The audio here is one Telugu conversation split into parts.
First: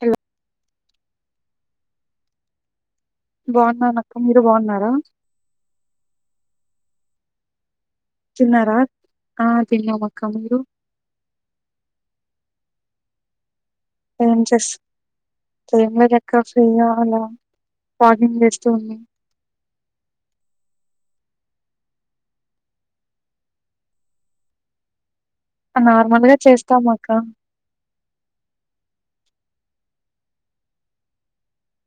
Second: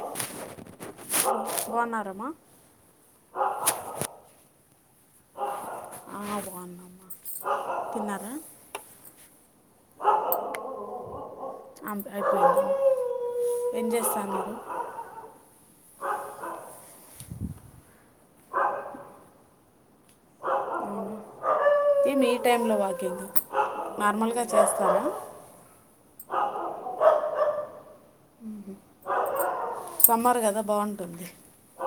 హలో బాన్నరమ్మ బాన్ననక్క మీరు బాగున్నారా అ అమ తిన్నారా [inaudible] ఆ తిన్నామక్క మీరు ఏం చేస్త ఏంలేదు అక్క ఫ్రీగా ఉన్న వాకింగ్ చేస్తూ ఉన్న ఏమి ఈ టైమ్ లో వాకింగ్ నార్మల్గా చేస్తారా నార్మల్గా చేస్తాం అక్క సమ్మర్ కదా బాగుంటుంది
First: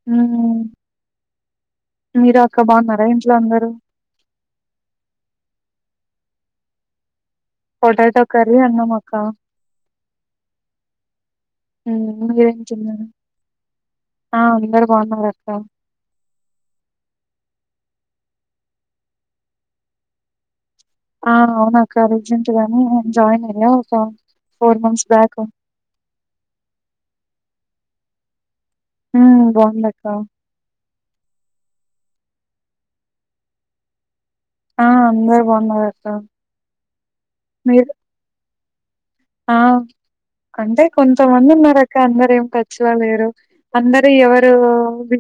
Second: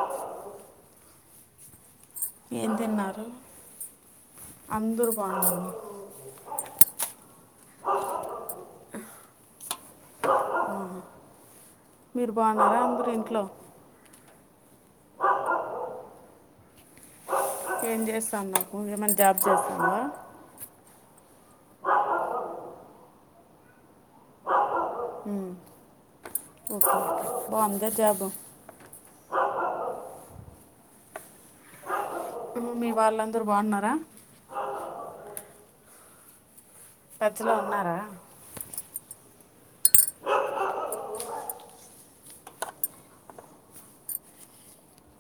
హ్మ్ ఏం తిన్నారు అందరు బాగున్నారా పొటాటో కర్రీ తిన్నాం అక్క మీరు అకదం చె బాగున్నారా అందరూ ఇంట్లో ఆ అందరు బాగున్నారు అక్క ఏం చేస్తన్నావు ఏమైనా జాబ్ చేస్తన్నావా ఆ అవును అక్క రీసెంట్ గానే జాయిన్ అయ్యా ఒక ఫోర్ మంత్స్ బ్యాక్ ఓక బొందా జాబు ఉ బొందక్క మీ వాళ్ళందరు బాగున్నారా ఆ అందరు బాగున్నారు అక్క టచ్ లో మీరు ఉన్నారా ఆ అంటే కొంతమంది ఉన్నారు అక్క అందరు ఏం టచ్ లో లేరు అందరు ఎవరు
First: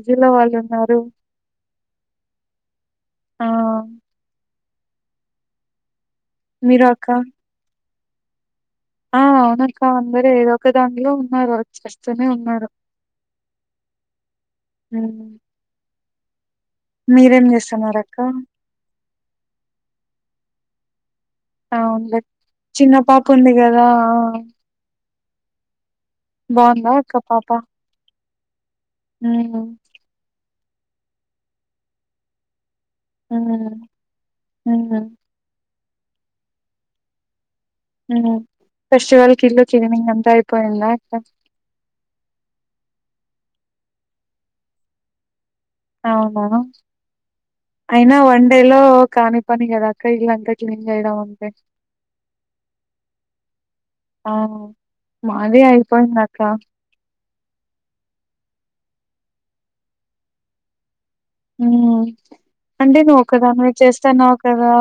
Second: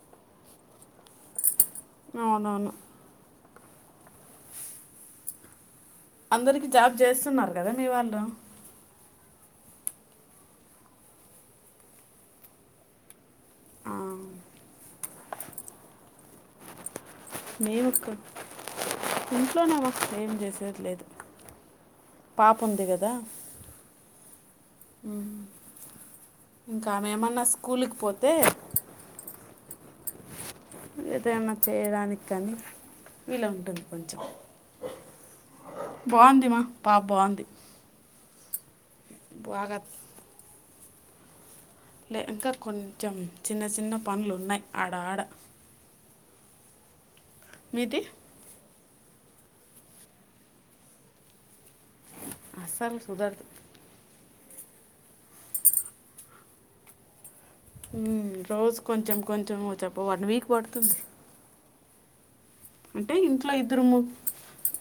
రిలో వాళ్ళు ఉన్నారు అవునవును ఆ అందరికి మీరు జాబ్ అక్క చేస్తున్నారు కదా మీ వాళ్ళు ఆ అవునక్క అందరు ఏదో ఒక దాంట్లో ఉన్నారు వచ్చేస్తూనే ఉన్నారు ఆ, అ మీరేం చేస్తున్నారు అక్క ఇంట్లోనేవ ఏం చేసేది లేదు అవునులే పాప ఉంది చిన్న కదా పాపు ఉంది కదా ఇంకా బాగుందా ఆమె అక్క ఏమన్నా పాప స్కూల్ కి పోతే ఏదైనా చేయడానికి కానీ వీలు ఉంటుంది కొంచెం బాగుందిమా పాప బాగుంది ఫెస్టివల్క్ ఇల్లు బాగా క్లీనింగ్ అంతా అయిపోయిందా అక్క లే ఇంకా కొంచెం చిన్న చిన్న పనులున్నాయి ఆడ ఆడ అవునా మీది అయినా వన్ డే లో కాని పని కదా అక్క ఇలంతా క్లీన్ చేయడం అంటే అస్సలు కుధారధు ఆ మాది అయిపోయిందక్క రోజు కొంచెం కొంచెం చెప్ప వన్ వీక్ పడుతుంది ఉమ్ అంటే ఇంట్లో నువొకదానివే ఇద్దరు ము- చేస్తున్నావ్ కదా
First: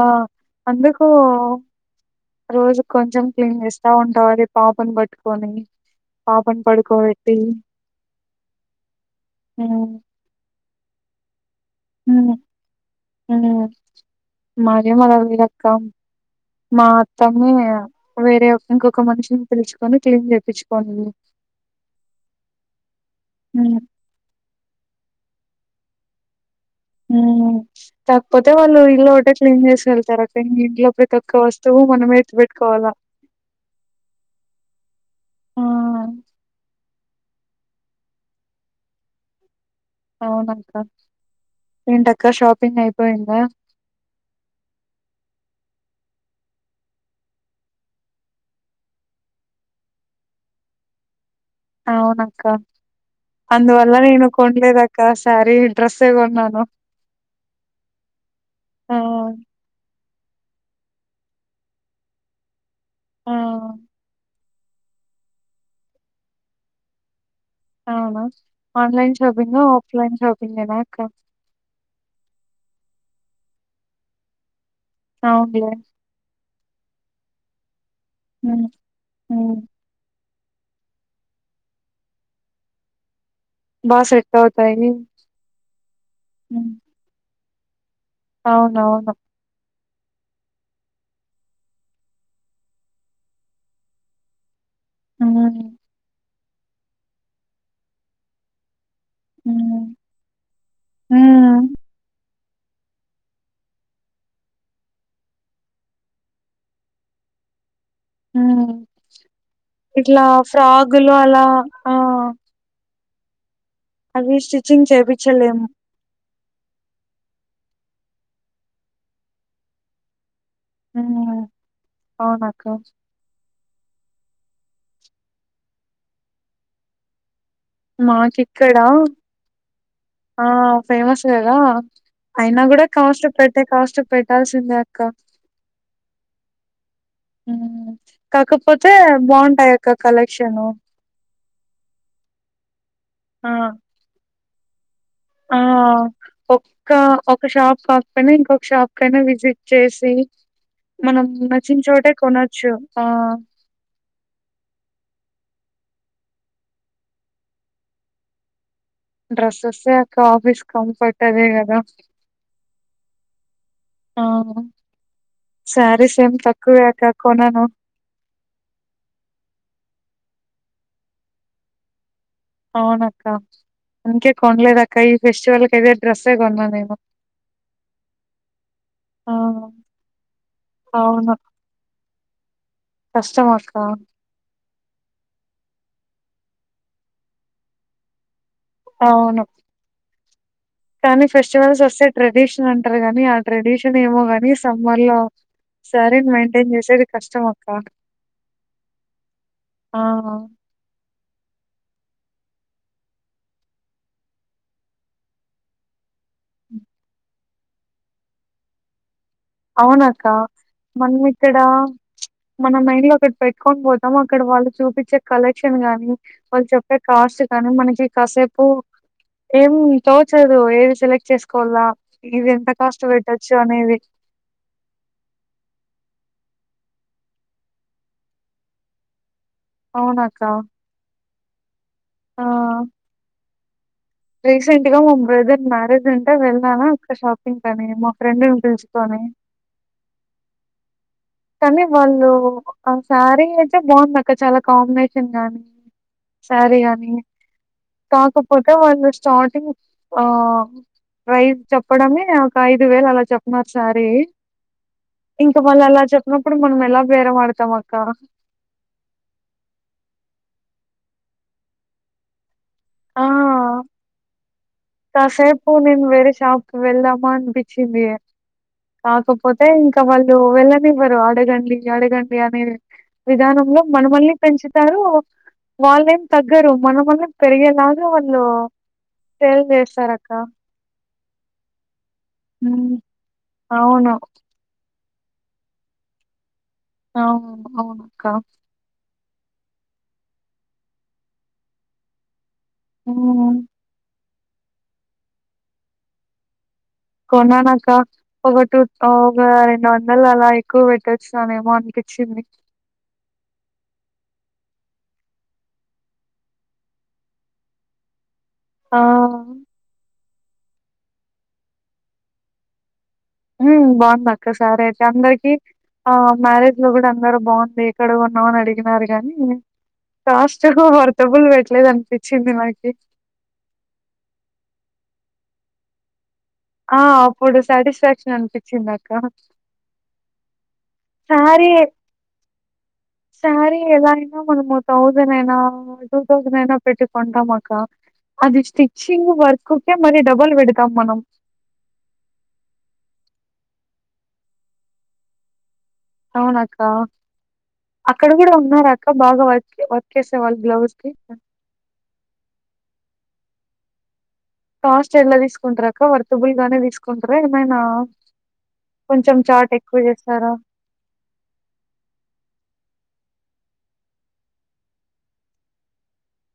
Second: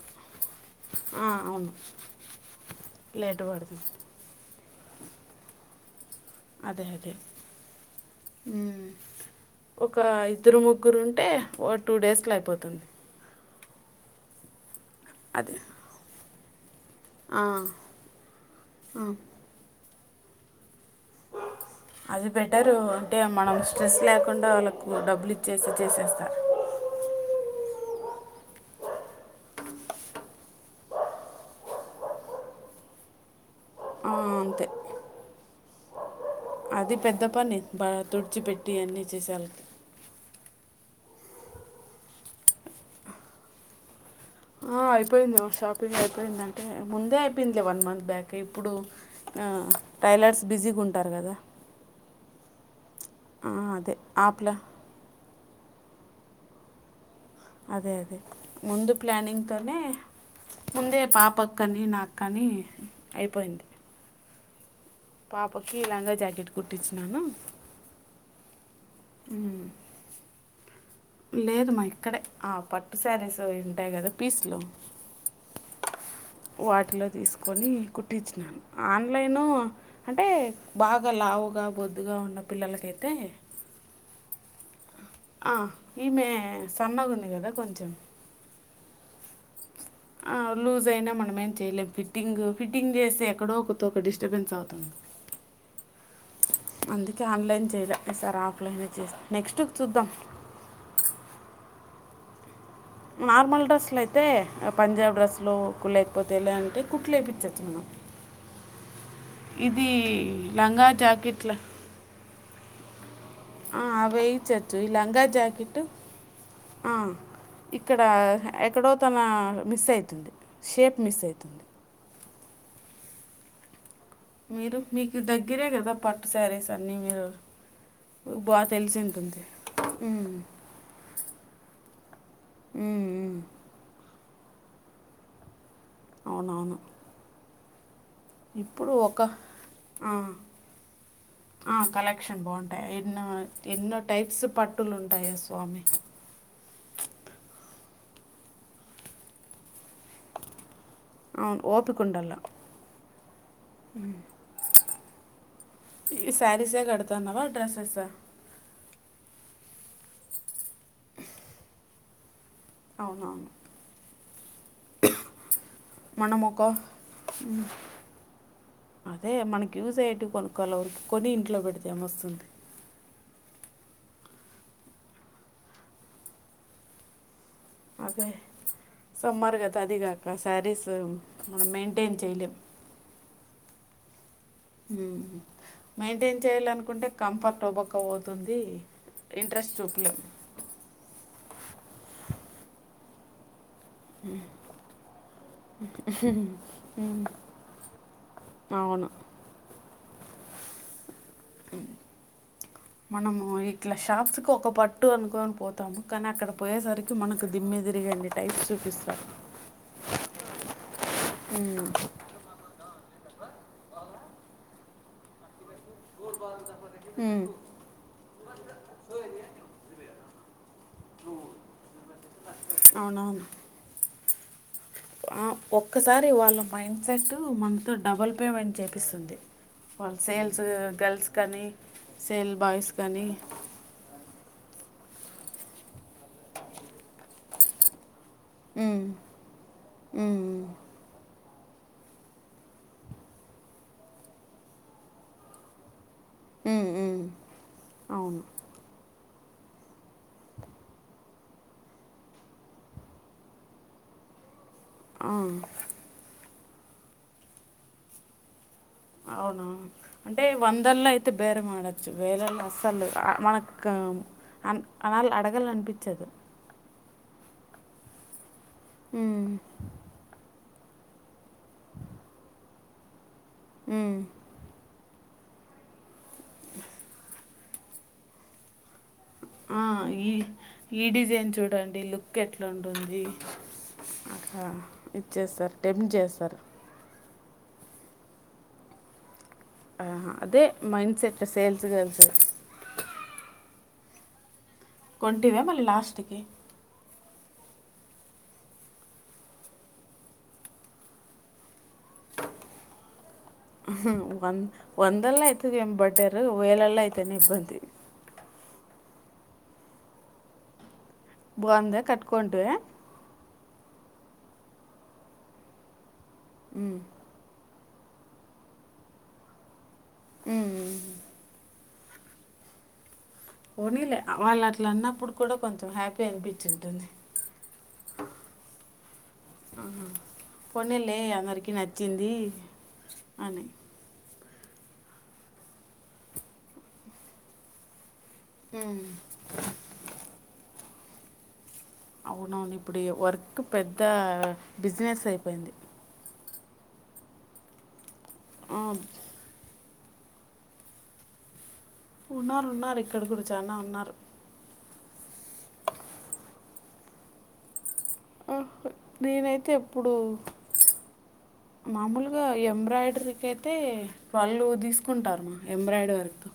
అందుకు ఆ, అవును రోజు కొంచెం లేట్ క్లీన్ పడుతుంది చేస్తా ఉంటావ్ అది పాపను పట్టుకొని పాపను అదే అదే పడుకోబెట్టి హ్మ్ ఒకర ఇద్దరు ము గ్గురు ఉంటే ఓ టూ డేస్లో అయిపోతుంది మారి మలా వి అది రక్క మా ఆ, అత్తమేము వేరే ఇంకొక ఆ. మనిషిని పిలుసుుకొని క్లీన్ చేపించి అది బెటరు అంటే మనం హ్మ్ స్ట్రెస్ లేకుండా వాళ్ళకు డబ్బులు ఇచ్చేస చేసేస్తారు హ కాకపోతే వాళ్ళు ఇల్లు ఒకటే క్లీన్ చేసుకెళ్తారు అక్క ఇంట్లో ప్రతి ఒక్క వస్తువు మనమే కోవలా ఆ అంతే అది పెద్ద పని తుడిచిపెట్టి అన్నిీ చేసేాల అవునక్క ఏంటక్క షాపింగ్ అయిపోయిందా అయిపోయింది షాపింగ్ అయిపోయిందంటే ముందే అయిపోయిందిలే వన్ మంత్ బ్యాక్ ఇప్పుడు టైలర్స్ బిజీగా ఉంటారు కదా అవునక్క ఆ, అందువల్ల అదే నేను ఆప్లా కొనాలేదు అక్క సారీ డ్రెస్ ఏ కొన్నాను అదే అదే ముందు ఆ ప్లానింగ్ తోనే ముందే పాపక్కని నాకానీ ఆ అయిపోయింది పాపకి లంగా జాకెట్ కుట్టించినను ఆనా ఆన్లైన్ షాపిింగ్ ఆఫ్లైన్ షాపిింగ్ లేదుమ్ మా ఇక్కడే ఆ పట్టు శారీస్ ఉంటాయి కదా పీస్లు అవునులే వాటిలో తీసుకొని కుట్టించినాను హ్మ్ ఆన్లైన్ హ్మ్ అంటే బాగా లావుగా బొద్దుగా ఉన్న పిల్లలకైతే బా సెట్ అయినయ్ ఆ ఈమె సన్నగా ఉంది కదా కొంచెం అవునవును ఆ లూజ్ అయినా మనమ ఏం చెయలేం ఫిట్టింగ్ ఫిట్టింగ్ చేస్తే ఎక్కడో ఒక ఒక డిస్టర్బెన్స్ అవుతుంది అ అందుకే ఆన్లైన్ చేయలే ఈ సారీ ఆఫ్లైన్ నెక్స్ట్ హ్మ్ చూద్దాం హ్మ్ నార్మల్ డ్రెస్సులు అయితే పంజాబ్ డ్రెస్లు లేకపోతే లే అంటే కుట్లు వయిించచ్చు మనం ఇది ఇట్లా లంగా ఫ్రాగులు అలా జాకెట్లు ఆ ఆ వేయి అవి చచ్చు స్టిచ్చింగ్ ఈ లంగా చేపిచ్చలేము జాకెట్ ఆ ఇక్కడ ఎక్కడో తన మిస్ అయితుంది షేప్ మిస్ అవుతుంది అవునక్కా మీరు మీకు దగ్గిరే కదా పట్టు సారేసన్నీ మీరు బాగా మాకిక్కడా తెలిసి ఉంటుంది ఉమ్, ఆ ఫేమస్ కదా అయినా కూడా ఉమ్, కాస్ట్ ఉమ్. పెద్ద కాస్ట్ పెట్టే పెట్టాల్సిందే అక్క అవునవును హ్మ్మ్ కాకపోతే ఇప్పుడు ఒక బాగుంటాయి అక్క ఆ, కలెక్షన్ ఎన్న ఎన్నో టైప్స్ పట్టులుంటాయే ఆ స్వామి. ఒక్క ఒక షాప్ కా నా ఇంకొక షాప్ కనా విజిట్ చేసి మనం అవును. నచ్చిన చోటే ఓపికుండల్ల. కొనొచ్చు ఆ ఈ శారీసే కడుతుాన్నావా డ్రెస్సెసా డ్రెస్సెస్ే అక్క ఆఫీస్ కంఫర్ట్ అదే కదా అవున అవును సారీ సేమ్ తక్కువేక కొనను అదే మనకి యూజ అయ్యేటివి కొనుక్కవాలి వరికి కొన్ని ఇంట్లో పెడితేామ వస్తుంది అవునక్క అందుకే కొనలేదు అక్క ఈ ఫెస్టివల్ క అదే డ్రెస్సే కొన్నా నేను అదే ఆ! సమ్మర్గా అద అదిగాక సారీస్ మనం మెయింటైన్ చేయలేము కష్టమాక్క మెయింటైన్ చేయాల అనుకుంటే కంఫర్ట్ ఒబక పోతుంది అది అవును. ఇంట్రెస్ట్ చూపలేం కానీ ఫెస్టివల్స్ వస్తే ట్రెడిషన్ అంటారు కానీ ఆ ట్రెడిషన్ అనే ఏమో కానీ సమ్మర్ లో శారీని మెయింటైన్ చేసేది కష్టం అక్క అవును ఆహా మనము ఇట్లా షాప్స్కిి ఒక పట్టు అనుకని పోతాము కానీ అక్కడ పోయేసరికి మనకు ద మీదిరిగండి టైప్స్ చూపిస్తారు అవునాక్క మనం ఇక్కడ మన మైండ్లో ఇక్కడ పెట్టుకొని పోతాం అక్కడ వాళ్ళు చూపించే కలెక్షన్ గానీ వాళ్ళు చెప్పే కాస్ట్ కానీ మనకి కాసేపు ఏం తోచదు ఏ సెలెక్ట్ చేసుకోవాలా ఇవి ఎంత కాస్ట్ అవునవును పెట్టొచ్చు అనేవి ఒక్కసారి వాళ్ళ మైండ్ సెట్ మనతో డబుల్ పేమెంట్ చేపిస్తుంది వాళ్ళు అవునక్క. సేల్స్ గర్ల్స్ కానీ ఆ సేల్ బాయ్స్ కానీ రీసెంట్ గా మా బ్రదర్ మ్యారేజ్ ఉంటే వెళ్ళానా ఒక షాపింగ్ అనీ మో ఫ్రెండును పిలుచుకోని కానీ వాళ్ళు ఆ శారీ అయితేే బాగుంది అక్క చాలా కాంబినేషన్ గానీ సారి కానీ అవును కాకపోతే వాళ్ళు స్టార్టింగ్ ఆ ప్రైజ్ చెప్పడమే ఒక ఐదు వేలు అలా చెప్పినారు సారి ఆ, ఇంకా వాళ్ళు అలా చెప్పినప్పుడు మనం ఎలా బేర ఆడతాం అక్క అవునా అంటే వందలో అయితే బేరం ఆడొచ్చు వేలల్లో అసలు ఆ మనకు అ అళు అడగలనిపించదు అమ్మో అనిపించింది ఉమ్, కాకపోతే ఇంకా వాళ్ళు వెళ్ళ ఇవ్వరు అడగండి అడగండి అనే విధానంలో ఉమ్. మనమల్ని పెంచుతారు వాళ్ళేం తగ్గరు మనమలనే పెరిగేలాగా వాళ్ళు సేల్ ఆ, చేస్తారు అక్క ఈ ఈ డిజైన్ చూడండి లుక్ ఎట్లాంటుంది అవును అ ఇచ్చేస్తారు టెప్ట్ చేస్తారు అవు అవునక్క ఆ అదే మైండ్ సెట్ సేల్స్ గల్స్ ఉ కొంటివ మళ్ళీ లాస్ట్కి కొన్నాక ఒక టూ ఒక రెండు వందలు అలా ఎక్కువ పెట్టొచ్చుిననేమో అనిపించింది చింది వంద వందల అయితుదిం బట్టారు వేలల్ అయితేనే నిబ్బంది [inaudible] ఆ బాగుందా కట్టుకొంటివ బాగుంది అక్క సారి అయితే అందరికి ఆ మ్యారేజ్ లో కూడా అందరు బాగుంది ఇక్కడ కోన్నావు అని అడిగినారు కగానీ కాస్ట్ ఉమ్. వర్తబుల్ పెట్టలేదని తెచ్చింది నాకి పోనీలే వాళ్ళు అట్లా అన్నప్పుడు కూడా కొంచెం హ్యాపీ అనిపించి ఆ ఉంటుంది అప్పుడు సాటిస్ఫాక్షన్ అనిపించిందాక్క పోనీలే అందరికిీ నచ్చింది అని సారీ ఎలా అయినా మనము థౌసండ్ అయినా టూ థౌసండ్ అయినా పెట్టి కొంటాము అక్క అది ఉమ్, స్టిచ్చింగ్ వర్క్కే మరి డబల్ పెడతాం మనం అవునవును ఇప్పుడు వర్క్ పెద్ద బిజినెస్ అయిపోయింది అవునక్క అక్కడ కూడా ఆ ఉన్నార అక్క బాగా వ వర్క్ చేసే వాళ్లు బ్లౌస్ కి ఉన్నారున్నారు ఇక్కడ కూడ చానా ఉన్నారు కాస్ట్ ఎడ్లా తీసుకుంటారక్క వర్తుబుల్ గానే తీసుకుంటారా ఏమైనా ఆ కొంచెం నేనైతే చాట్ ఎక్కువ ఎప్పుడు చేస్తారా మామూలుగా ఎంబ్రాయిడరీ ఒకరికి అయితే ట్వల్వ్ తీసుకుంటారు మా ఎంబ్రాయిడరీ వర్కు.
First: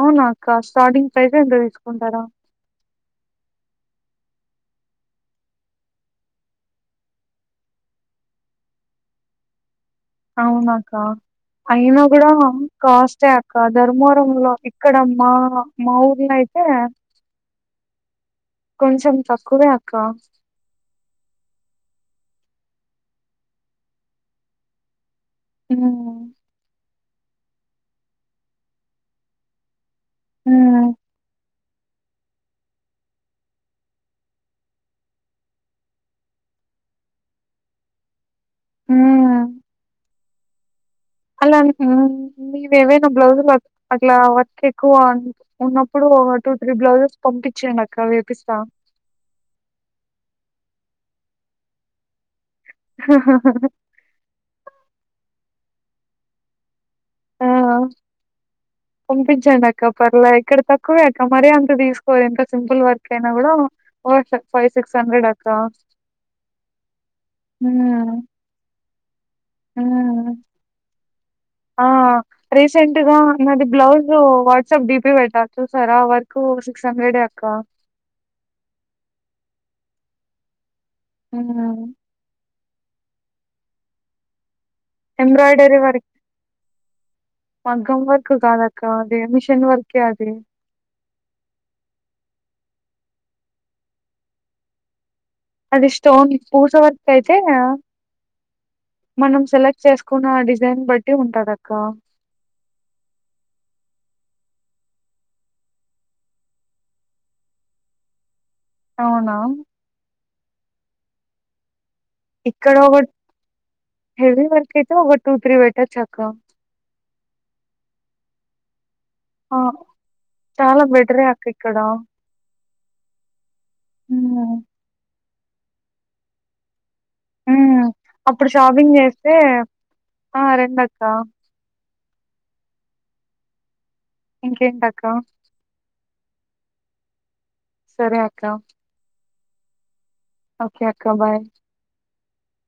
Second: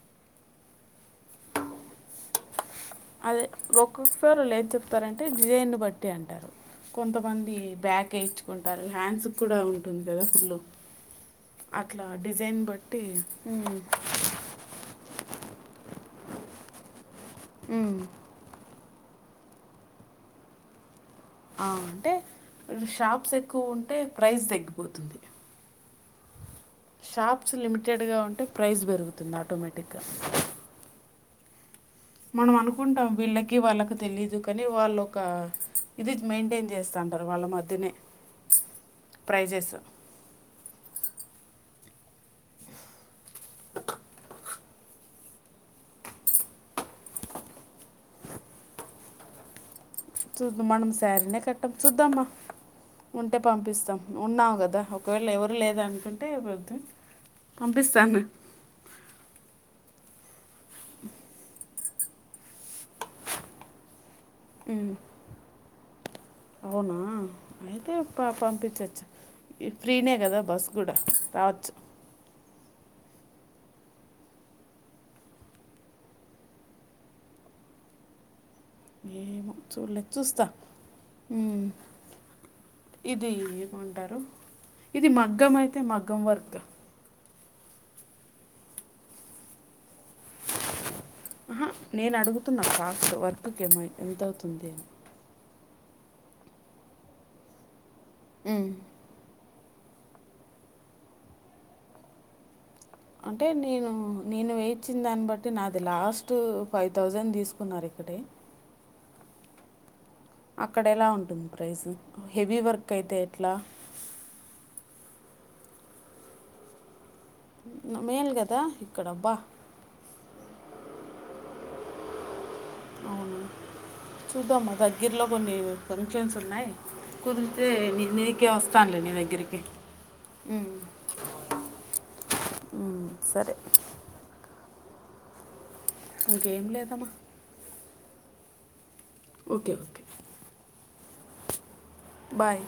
అవునా అక్క స్టార్టింగ్ ప్రైసె అంత తీసుకుంటారా. అదే ఒక్కొక్కరు వీళ్ళు ఏం చెప్తారంటే డిజైన్ని బట్టి అంటారు. కొంతమంది బ్యాక్ వేయించుకుంటారు హ్యాండ్స్ కూడా ఉం అవునా అక్క. అయినా అట్లా కూడా డిజైన్ బట్టి కాస్ట్ ఏ అక్క ఉమ్ ధర్మవరం లో ఇక్కడ మా మా ఊ ఇలా అయితే మ్ కొంచెం తక్కువే అక్క. ఆ అంటే షాప్స్ ఎక్కువ ఉంటే ప్రైస్ తగ్గిపోతుంది. హ్మ్ షాప్స్ లిమిటెడ్గా ఉంటే ప్రైస్ పెరుగుతుంది ఆటోమేటిగ్గా. ఉమ్ మనం అనుకుంటాం వీళ్ళకి, వాళ్ళకి తెలీదు కానీ వాళ్ళోక ఇది మెయింటైన్ చేస్థాంటారు వాళ్ళ మధ్యనే ఉమ్ ప్రైసెస్. అలా అని న్ నీవి ఏవైనా బ్లౌజులు అట్లా వర్క్ ఎక్కువ అ ఉన్నప్పుడు. ఒ టూ, త్రీ బ్లౌజెస్ పంపించండి అక్క వేపిస్తా. చూద్దాం మనం సారినే కట్టం చుద్దాం మా. ఉంటే పంపిస్తాం ఉన్నావు కదా ఒకవేళ ఎవరు లేరు అనుకుంటే వద్దు. ఆ పంపిస్తాను పంపించండక్క. పర్లే అక్క ఇక్కడ తక్కువే అక్క మరీ అంత తీసుకోరు ఎంత సింపుల్ వర్క్ అయినా కూడా. అవ్వొచ్చు ఫైవ్, సిక్స్ హండ్రెడ్ అక్క. అవునా అయితే ఉమ్ ప పంపించచ్చు. ఫ్రీనే కదా బస్ కూడా రావచ్చు. ఆ రీసెంట్ గా నాది బ్లౌజ్ వాట్సాప్ డీపీ పెట్టా చూసారా వర్కు సిక్స్ హండ్రెడే అక్క. [unintelligible] ఏమో చూడలేదు చూస్తా. ఎవరామే ఇది ఏమంటారు ఇది మగ్గం అయితే మగ్గం వర్క్. మగం వర్క్ కాదు అక్క అది మిషన్ వర్క్. అహా నేను అడుగుతున్నా కా వర్కుకి ఏమయి ఎంత అవుతుంది. అది స్టోన్, పూస వర్క్ అయితే మనం సెలెక్ట్. చేసుకున్న డిజైన్ బట్టి ఉంటది అక్క. అంటే నేను నేను వేయిచ్చిన్ దాన్ని బట్టి నాది లాస్ట్ ఫైవ్ థౌజండ్ తీసుకున్నారు. రొట్టె అవునా అక్కడ ఎలా ఉంటుంది ప్రైసు. ఇక్కడ ఒన్ హెవీ వర్క అయితే ఒన్. టూ, త్రీ వవెట్టొచ్చు అక్క. ఐన మేల్ కదా ఇక్కడ అబ్బా. బెటర్ ఏ అక్క ఇక్కడ. అవును చుద్దాము మ్మ్ దగ్గరలో కొన్ని ఫంక్షన్స్ ఉన్నాయి. కుదిరితే నేన్ నీకె అప్పుడు షాపింగ్ వస్తానులే నీ చేస్తే దగ్గరికి. ఆ రండి అక్క. హమ్ సరే. ఇంకేంటి అక్కా. ఇంకేం లేదమ్మ. సరే అక్క. Okay okay. ఓకే అక్క బాయ్. బాయ్